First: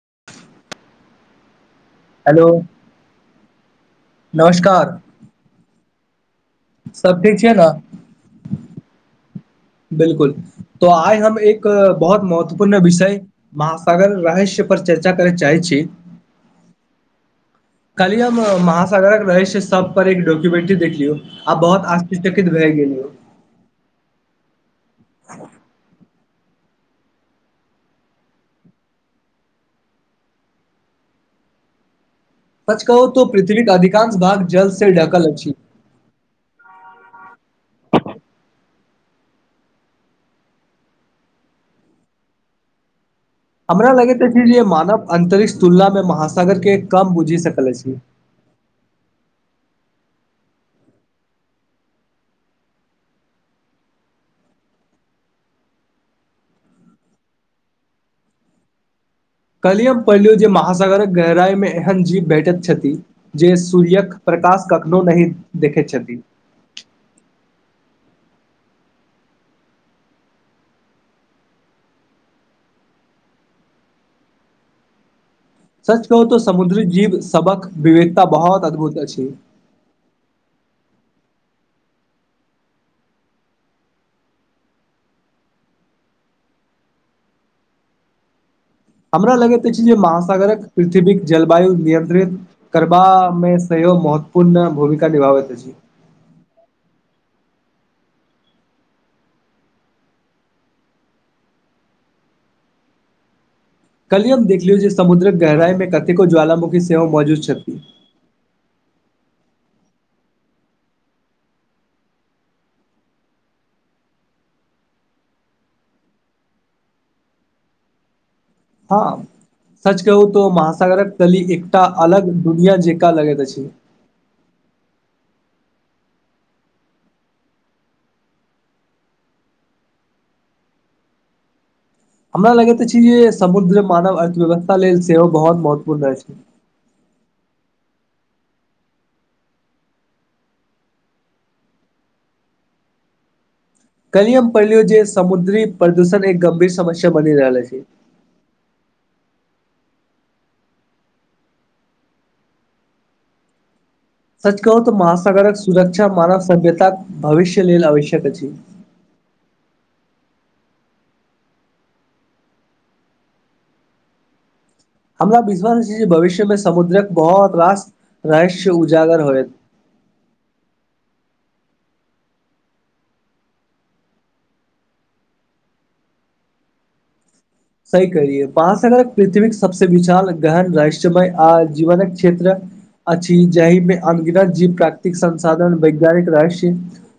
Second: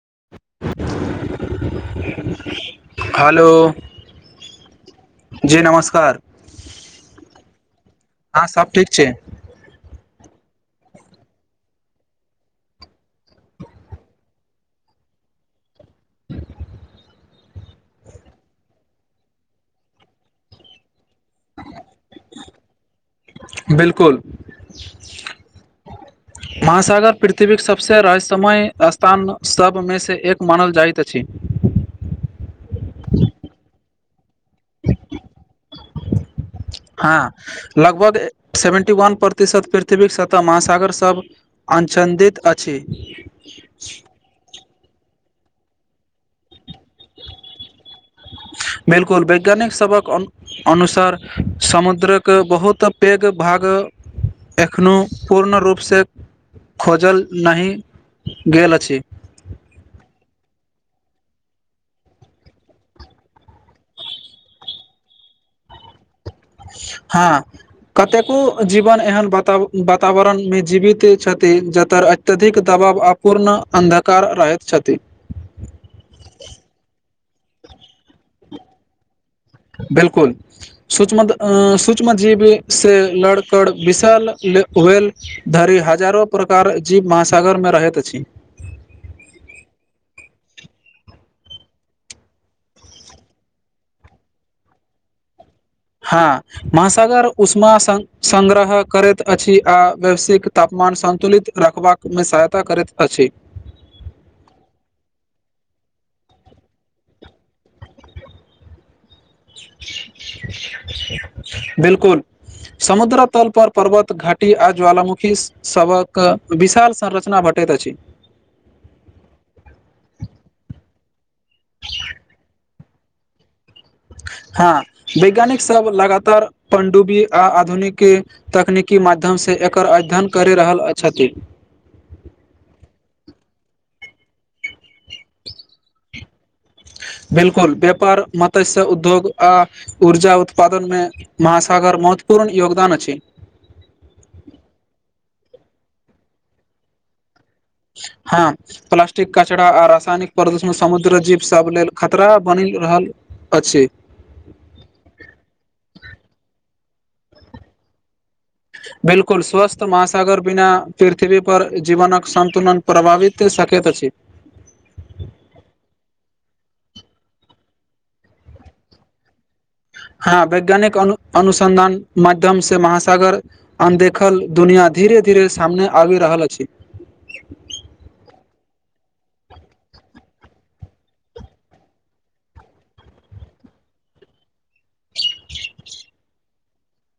[inaudible] hello hello नमस्कार जी नमस्कार सब ठीक छै ने हँ सब ठीक छै बिलकुल त आइ हम एक बहुत महत्वपूर्ण विषय महासागर रहस्य पर चर्चा करय चाहै छी कहलीयौ हम महासागरक रहस्य स पर एक डक्यूमेंट्री देखलियौ आब बहुत आ्चकित भए गेलौ बिल्कुल ह महासागर पृथ्वीक सभसँ रहस्यमय स्थान सभमे सँ एक मानल जाइत अछि ह सच कहू तो पृथ्वी के अधिकांश भाग जल से ढकल अछि हँ लगभग सेवेन्टी वन प्रतिशत पृथ्वीक सतह महासागर सब अज चन्दित अछि हमरा लगेत अछि जे मानव अंतरिक्ष तुलना मे महासागर के कम बुझि सकल अछि बिलकुल वैज्ञानिक सभक अन अनुसार समुद्रक बहुत पैघ भाग एखनोहु पूर्ण रूपसँ खोजल नहि गेल अछि सगर गहराई मे एहन जीव भेटैत छथि जे सूर्य्यक प्रकाश कखनो नहि देखैत इ छथि हँ कतेको जीवन एहन वाता वातावरण मे जीवित छथि जत अत्यधिक द बाब अपूर्ण अन्धकार रहैत छथि सच कहू तो समुद्री जीव सबक विवेक त बहुत अद्भुत अछि सूचमत अ सूक्ष्मत जीवी से लड़कर विशाल वेल धरि हजारो प्रकार जीव महासागरमे रहैत अछि हमरा लगैत अछि जे महासागरक पृथ्वीक जलवायु नियंत्रित करबामे से महत्वपूर्ण भूमिका निभाबैत अछि छी हँ महासागर उषमा संग संग्रह करैत अछि आ वैश्विक तापमान मान सन्तुलित रखबाकमे सहायता करैत अछि कलयुग देखलियौ जे समुद्रक गहराई में कतेको ज्वालामुखी सेहोव मौजूद छै [inaudible] बिल्कुल समुद्र तल पर पर्वत घाटी आ ज्वालामुखी सभक विशाल संरचना भट पटैत अछि हँ सच कहू तऽ महासागरक तली एकटा अलग दुनिया जेका लगैत अछि हँ वैज्ञानिक सब लगातार पणडुबी आ आधुनिक तकनीकी माध्यम से से एकर अध्ययन करि रहल छथि हमरा लगैत अछि जे समुद्र मानव अर्थव्यवस्था लेल सेहो बहुत महत्वपूर्ण रह छै बिलकुल व्यापार मत्स्य उद्योग आ ऊर्जा उत्पादन मे महासागर मौत पूर्ण योगदान अछि कलियम पलियो जे समुद्री प्रदूषण एक गंभीर समस्य बनी रहल अछि हँ प्लासस्टिक कचराा आ रासायनिक प्रदूषण समुद्र जीव सब लेल खतरा बनि रहल अछि सच कहू त महासागरक सुरक्षा मानव सभ्यतााक भविष्य लल आवश्यक अछि बिलकुल स्वस्थ महासागर बिना पृथ्वी पर जीवनक संन्तुलन प्रभावित कतैक अछि [inaudible] हमरा विश्वास छै भविष्य मे समुद्रक बहुत रास रहस्य उजागर होए ह हँ वैज्ञानिक अनु अनुसंधान माध्यम से महासागर अनदेखल दुनिया धीरे धीरे सामने आबि रहल अछि [inaudible] सही कहलियै महासगर पृथ्वी सबस विशाल गहन रहस्यमय आ जीवनक क्षेत्र अछि जाहिमे अनगिनत जीव प्राकृतिक संसाधन वैज्ञानिक रहस्य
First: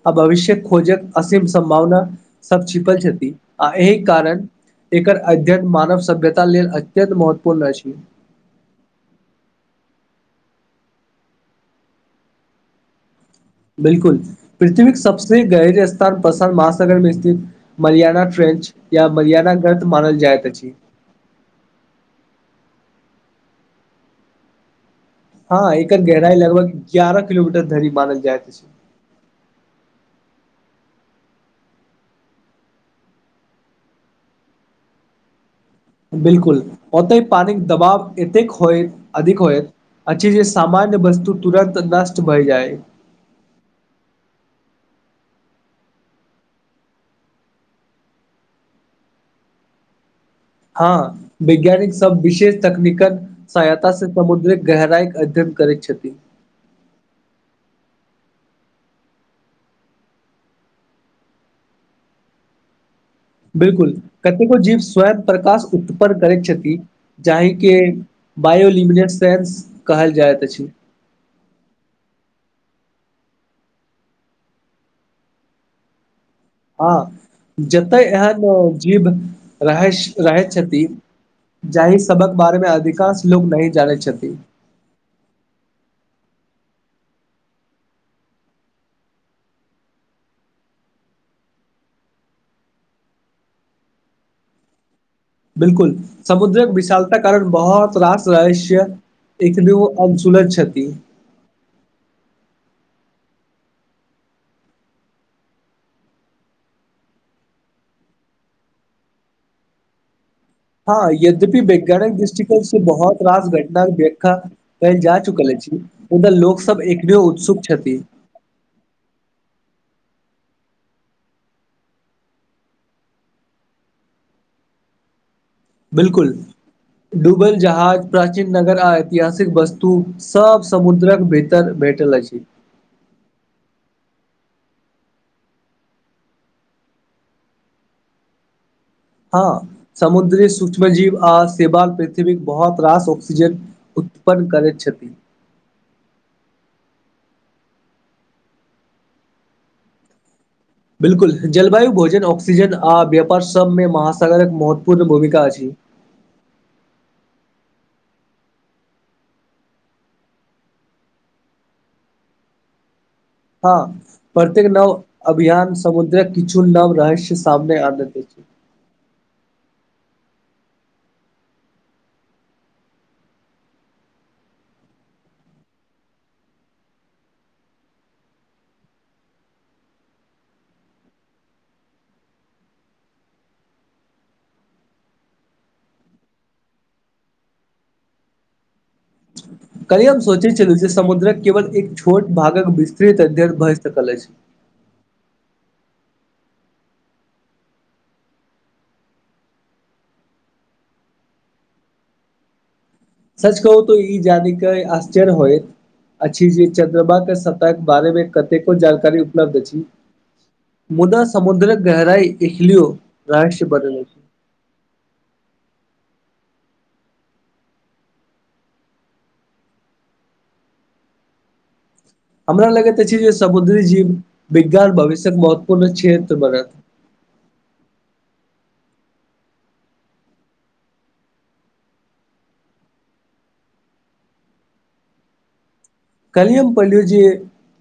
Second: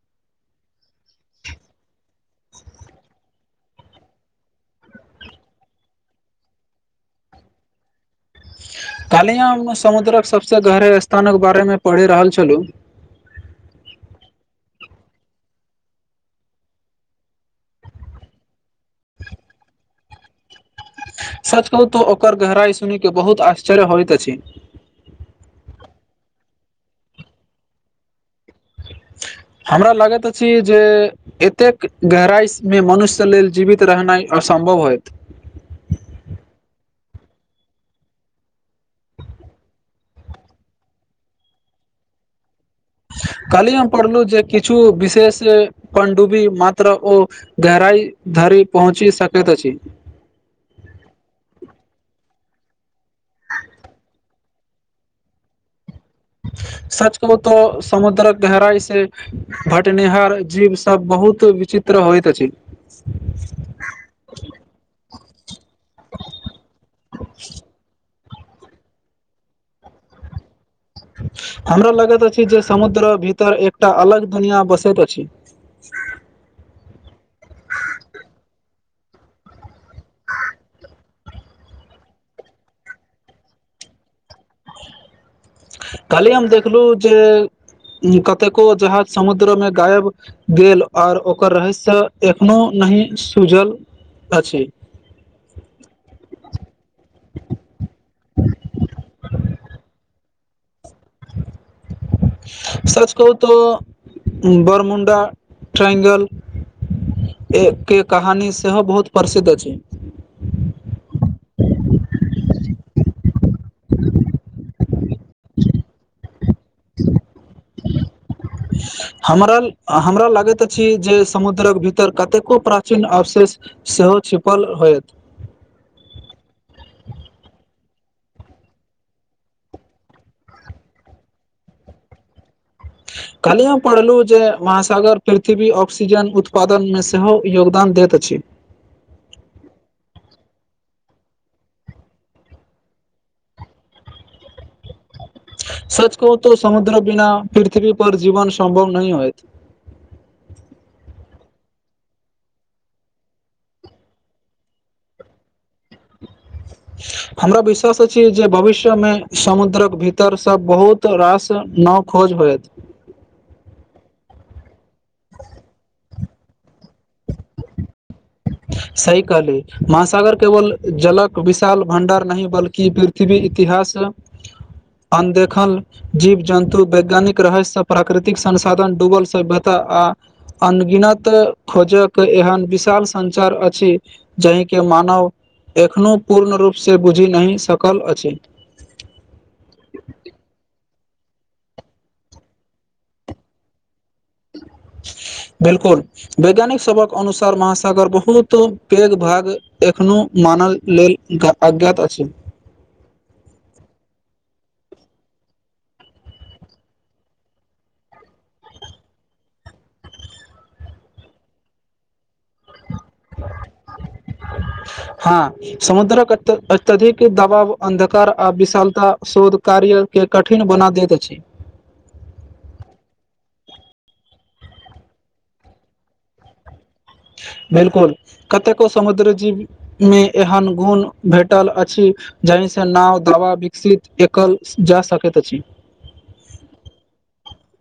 आ भविष्यक खोजक असीम सम्भावना सभ छिपल छथि आ एहि कारण एकर अध्ययन मानव सभ्यता लेल अत्यत महत्वपूर्ण अछि कहाललहि हँ हम समुद्रक सभसँ गहरे स्थानक बारे में पढ़ि रहल छलहुँ बिलकुल पृथ्वीक सबसे क सबस गहर स्थान पसान महासागरमे स्थित मरियाणा ट्रेन या अछि या मयादा मग्रथ मानल जाय त सच कहू तू ओकर गहराइ सुनिके बहुत आश्चर्य होइत अछि हँ एकर गहराई लगभग ग्यारह किलोमीटर धरि मानल जायत हमरा लागैत अछि जे एतेक गहराइमे मनुष्य लेल जीवित रहनाइ असम्भव होयत बिल्कुल ओतहि पादिक दबाव एतेक होय अधिक होयत अछै जे सामान्य वस्तु तुरन्त नष्ट भइ जाइ कहली हम पढ़लु जे किछु विशेष पंडुबी मात्र ओ गहराई ध पहुँची सकैत अछि ह हँ वैज्ञानिक सब विशेष तकनीकल सहायता से समुद्रिक गहराइ के अध्यन करै छथिन सच कहु तो समुद्रक गहराई से भटनिहार जीव सब बहुत विचित्र चित्र होइत अछि बिलकुल कतेको जीव स्वयं प्रकाश उत्पन्न करैत छथि जाहिके बायोलिमिनेट सेन्स कहल जाइत अछि हमरा लगैत अछि जे समुद्र भीतर एकटा अलग दुनिआँ बसैत अछि [inaudible] हँ जतय एहन जीव रहै रहै छथिन जाहि सबक बारेमे अधिकांश लोकोग नहि जानै छथिन कहलियी हम देखलहुँ जे कतेको जहाज समुद्रमे गायब गेल आर ओकर रहस्य एखनो नहि सुूजल अछि बिलकुल समुद्रक विशालता कारण बहुत रास रहस्य एक द ओ अंचुलज छति [unintelligible] [inaudible] सच कहू तऽ बरमुण्डा ट्राइ्ंगल एक के कहानी सेहो बहुत प्रसिद्ध अछी हँ यद्यपि वैज्ञानिक दृष्टिकोण से बहुत रास घटना वा कहल जा चुकल अछि मुदा लोक सब एकरे उत्सुक छथी हमरा हमरा लगैत अछि जे समुद्रक भीतर कतेको प्राचीन अवशेष सेहो छिपल होयत बिलकुल डुबल जहाज प्राचीन नगर आ ऐतिहासिक वस्तु सब समुद्रक भीतर भ भेटल छी कलिय हम पढ़लहुँ जे महासागर पृथ्वी ऑक्सीजन उत्पादन मे सेहो योगदान दैत अछि [inaudible] हँ समुद्री सूक्ष्म जीव आ सेव पृथ्वी बहुत रास ऑक्सीजन उत्पन्न करै सच कहू त समुद्र बिना पृथ्वी पर जीवन सम्भव नहि होयत बिल्कुल जलवायु भोजन ऑक्सीजन आ व्यापार सब मे महासागरक महत्वपूर्ण भूमिका अछि [inaudible] हमरा विश्वास अछि जे भविष्य मे समुद्रक भीतर सब बहुत रास न हँ खोज होत हँ प्रत्येक नव अभियान समुद्र किछु नव रहस्य सामने आना छै सही कहली महासागर केवल जलक विशाल भं्डार नहि बल्कि पृथ्वी इतिहास [inaudible] अनदेखल जीव जन्तु वैज्ञानिक रहस्यसँ प्राकृतिक संसाधन डुबल से बेहतर आ अनगिनत खोजक एहन विशाल संचार अछि जहिके मानव एखनहु पूर्ण रूपसँ बुझि नहि सकल अछि [inaudible] कली हम सोचे छलहुँ जे समुद्रक केवल एक छोट भागक विस्तृत अध्ययन भ कल अछी बिलकुल वैज्ञानिक सबक अनुसार महासागर बहुत पैघ भाग एखनो मान लेल अज्ञात अछि सच कहू तऽ ई जानि क आश्चर्य होय अछि जे चन्द्रमा के स्ताह के बारेमे कतेको जानकारी उपलब्ध अछि मुदा समुद्र गहराई एकखलो रहस्य बनेल छै हँ समुद्रक अत्यधिक दबाव अन्धकार आ विशालता शोध कार्य के कठिन बना दैत अछि [inaudible] हमरा लगैत अछि जे समुद्री जीव विज्ञान भविष्य्यक महत्वपूर्ण क्षेत्र बनत [inaudible] बिलकुल कतेको समुद्र जीवमे एहन गुण भेटल अछि जाहि सँ नाव दावा विकसित एकल जा सकैत अछि कलियम पलूजी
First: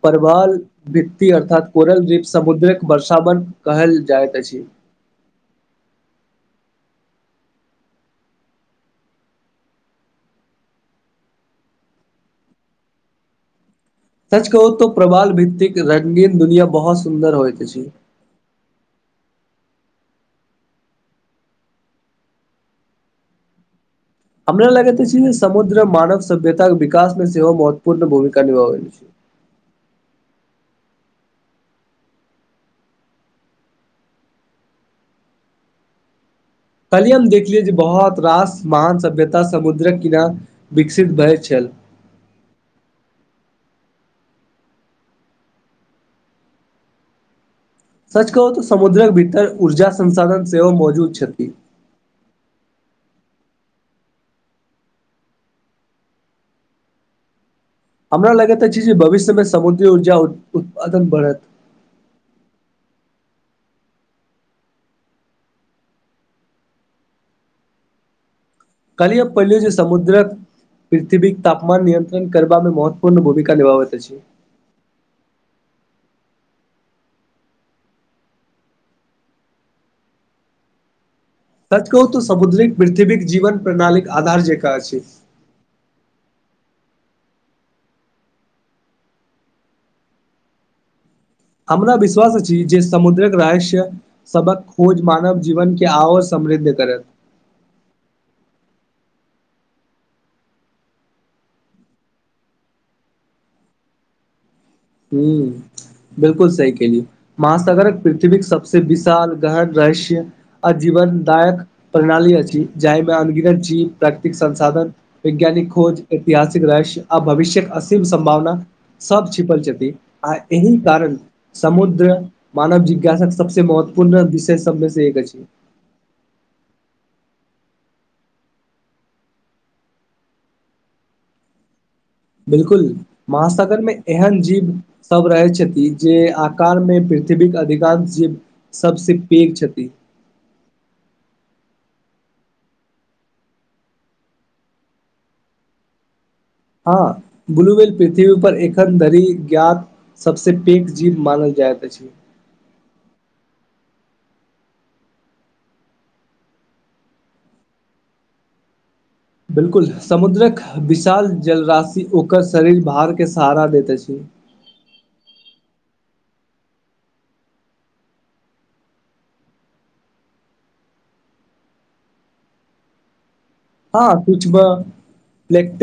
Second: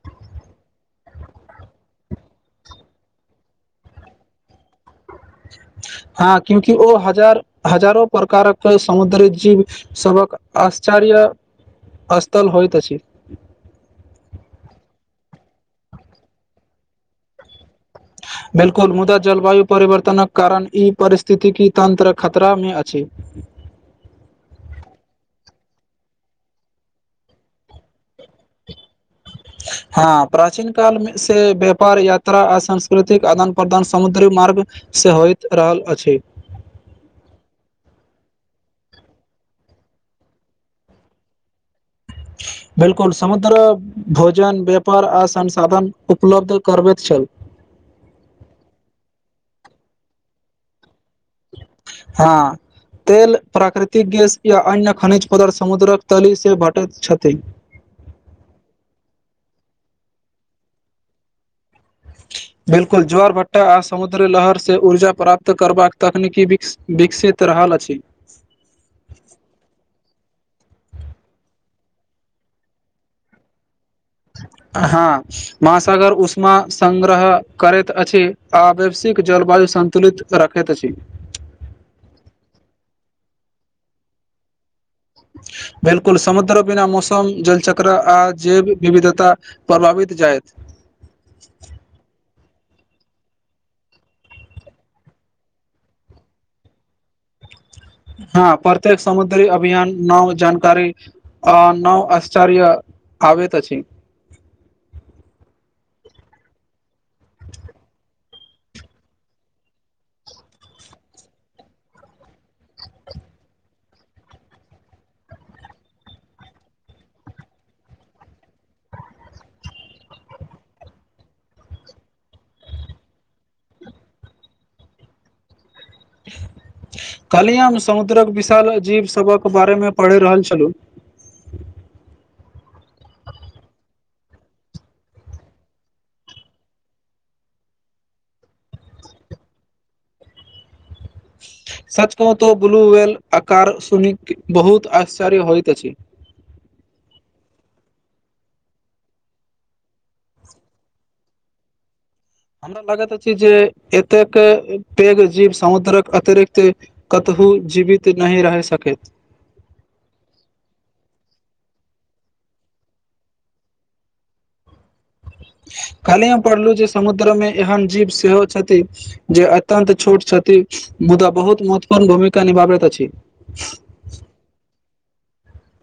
परवाल भित्त अर्थात कोरल दीप समुद्रक वर्षावन कहल जाइत अछि [inaudible] हँ क्यूंकि ओ हजार हजारो प्रकारक समुद्री जीव सबक आश्च्य कार्य स्थल होइत अछि अछि सच कहू तो प्रबाल भित्तिक रंगीन दुनिया बहुत सुन्दर होइी बिल्कुल मुदा जलवायु परिवर्तनक कारण ई परिस्थितिकी तन्त्र खतरा मे अछि हमरा लगत अछि समुद्र मानव सभ्यता के विकास मे सेहो महत्वपूर्ण भूमिका कन भन हँ प्राचीन काल से व्यापार यात्रा आ सांस्कृतिक आदान प्रदान समुद्री मार्ग से होइत रहल अछि कहलियै हम देखलियै जे बहुत रास महान सभ्यता समुद्रक किनार विकसित भेल छल [inaudible] बिल्कुल समुद्र भोजन व्यापार आ संसाधन उपलब्ध करबैत छल सच कहू त समुद्रक भीतर ऊर्जा संसाधन सेहो मौजूद छै हँ तेल प्राकृतिक गैस या अन्य खनिज पदार्थ समुद्रक तलीसँ भटैत छथि हमरा लगैत अछि जे भविष्यमे समुद्री ऊर्जा उत्पादन बढ़त बिल्कुल ज्वार भट्टा आ समुद्र लहर से ऊर्जा प्राप्त करबाक तकनीकी विकसित रहल अछि ठीक कलीय पहिलिय जे समुद्रक पृथ्ववीक तापमान नियंत्रण करब मे महत्वपूर्ण भूमिका निभाव हँ महासागर उस उषमा सङ्ग्रह करैत अछि आ वैश्विक जलवायु सन्तुलित रखैत अछि सच कहू तऽ समुद्रिक पृथ्वीक जीवन प्रणालीे आधार जे बिलकुल समुद्र बिना मौसम मौसम जलचक्र आ जैव विविधता प्रभावित जायत इ जे समुद्रक रहस्य सबक खोज मानव जीवन के आओर समृद्ध करत [inaudible] हँ प्रत्यक समुद्री अभियान नव जानकारी अ नव आश्चर्य आवेत अछि हू बिलकुल सही केलिय महासागरक पृथ्वी सब सँ विशाल गहर रहस्य आजीवन दायक प्रणाली अछि जाहिमे अनगीनत जीव प्राकृतिक संसाधन वैज्ञानिक खोज ऐतिहासिक रहस्य आ भविष्य्यक असीम सम्भावना सब छिपल जेत आ एहि कारण समुद्र मानव जिज्ञासाक सबसे महत्वपूर्ण विषय शब्द बस एक अछि कहलिय हम समुद्रक विशाल अजीव सभक बारे मे पढ़ि रहल छलहुँ [inaudible] बिलकुल महासागर मे एहन जीव सब रहै छथि जे आकार मे प्रिथ विविघ अधिकांश जीव सबस पैघ छथि सच कहत ब्लू वेल आकार सुन बहुत आश्चर्य होइत अछि हँ ब्लूवेल पृथ्वी पर एखन धरि ज्ञात सबस पैघ जीव मानल जाइत अछि हमरा लागैत अछि जे एतेक पैघ जीव समुद्रक अतिरिक्त कत ओ जीवित नहि रहै सकैत बिलकुल समुद्रक विशाल जलराशि ओकर शरीर बाहरके सहारा दैत अछि [inaudible] कहलियए पढ़लहु जे समुद्रमे एहन जीव सेहो छथि जे अत्यंत छोट छथि मुद्दा बहुत महत्वपूर्ण भूमिका निभाबैत अछी हँ कुछ ब लेट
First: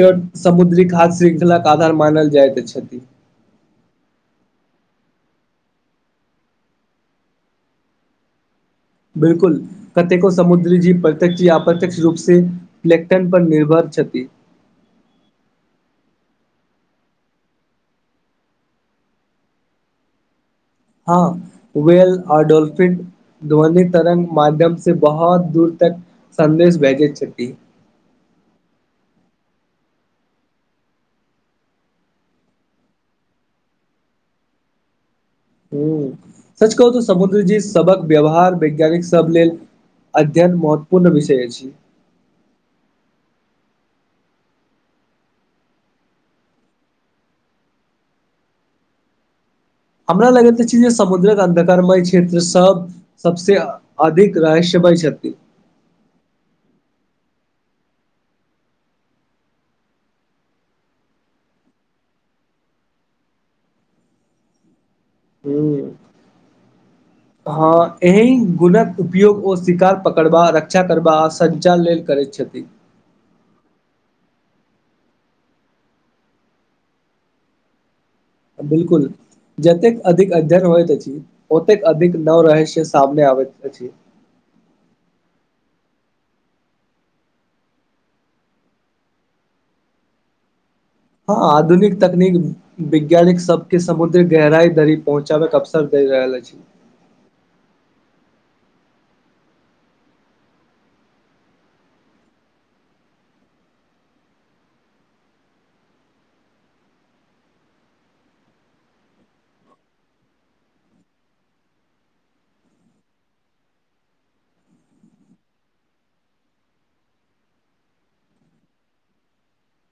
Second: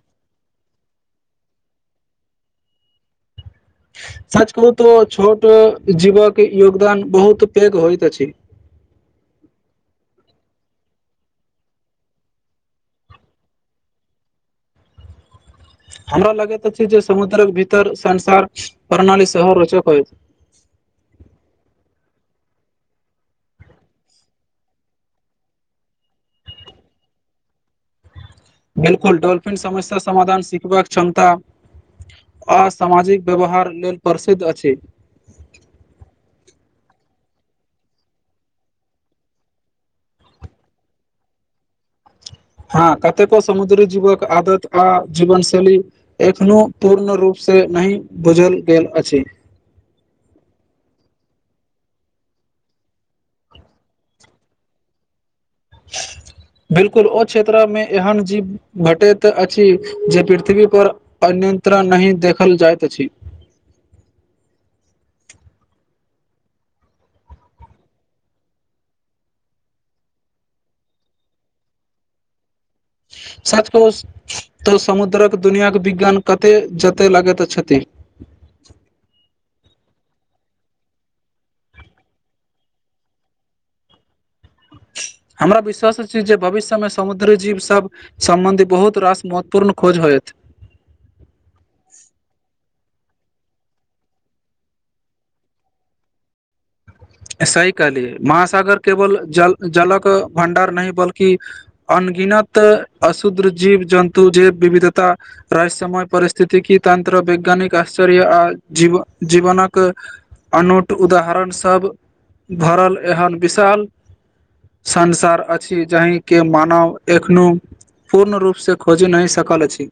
समुद्री खाघ श्रृंखलाक आधार मानल जाइत छथि सच कहू तो छोट जीवक योगदान बहुत पैघ होइत अछि बिलकुल कतेको समुद्री जीव प्रत्यक्ष या अप्रत्यक्ष रूप से प्ल्टन पर निर्भर छथि हमरा लगैत अछि जे समुद्रक भीतर संसार प्रणाली सेहो रोचक होइत हँ वेेल आ डोल्फिन ध्वनि तरंग माध्यम से बहुत दूर तक संदेश भेजे छथि बिलकुल डोल्फिन समस्या समाधान सिखबाक क्षमता आ सामाजिक व्यवहार लेल प्रसिद्ध अछि ह सच कहू तऽ समुद्र जी सबक व्यवहार वैज्ञानिक सब लेल अध्ययन महत्वपूर्ण विषय अछी हँ कतेको समुद्री जीवक आदत आ जीवन शैली एखनो पूर्ण रूप से नहि बुझल गेल अछि हमरा लगैत अछि जे समुद्रक अन्धकारमय क्षेत्र सब सबस अधिक रहस्य होइ छथिन [inaudible] बिल्कुल ओ क्षेत्रमे एहन जीव भेटैत अछि जे पृथ्वी पर अन्य नियन्त्रण नहि देखल जाइत अछि [inaudible] हँ एहि गुणक उपयोग ओ शिकार पकड़बा रक्षा करबा आ सञ्चार लेल कर छति सात कोश तऽ समुद्रक दुनियाके विज्ञान कते जते लगैत अछथिन बिल्कुल जतेक अधिक अध्ययन होइत अछि ओतेक अधिक नव रहस्य सामने आबैत अछि [inaudible] हमरा विश्वास छी जे भविष्यमे समुद्र जीव सब सम्बन्धी बहुत रास महत्वपूर्ण खोज होयत हां आधुनिक तकनीक विज्ञानिक सबके समुद्र गहराई धरी पहुँचाबेके अवसर दे रहल अछि सही कहलियै महासागर केवल जलक भण्डार नहि बल्कि अन्य गिनत अशुद्ध जीव जन्तु जैव विविधता रहस्यमय परिस्थितिक तन्त्र वैज्ञानिक आश्चर्य आ जीवनक अनूट उदाहरण सब धरल एहन विशाल संसार अछि जाहि के मानव एखनो पूर्ण रूपसे खोजि नहि सकल अछि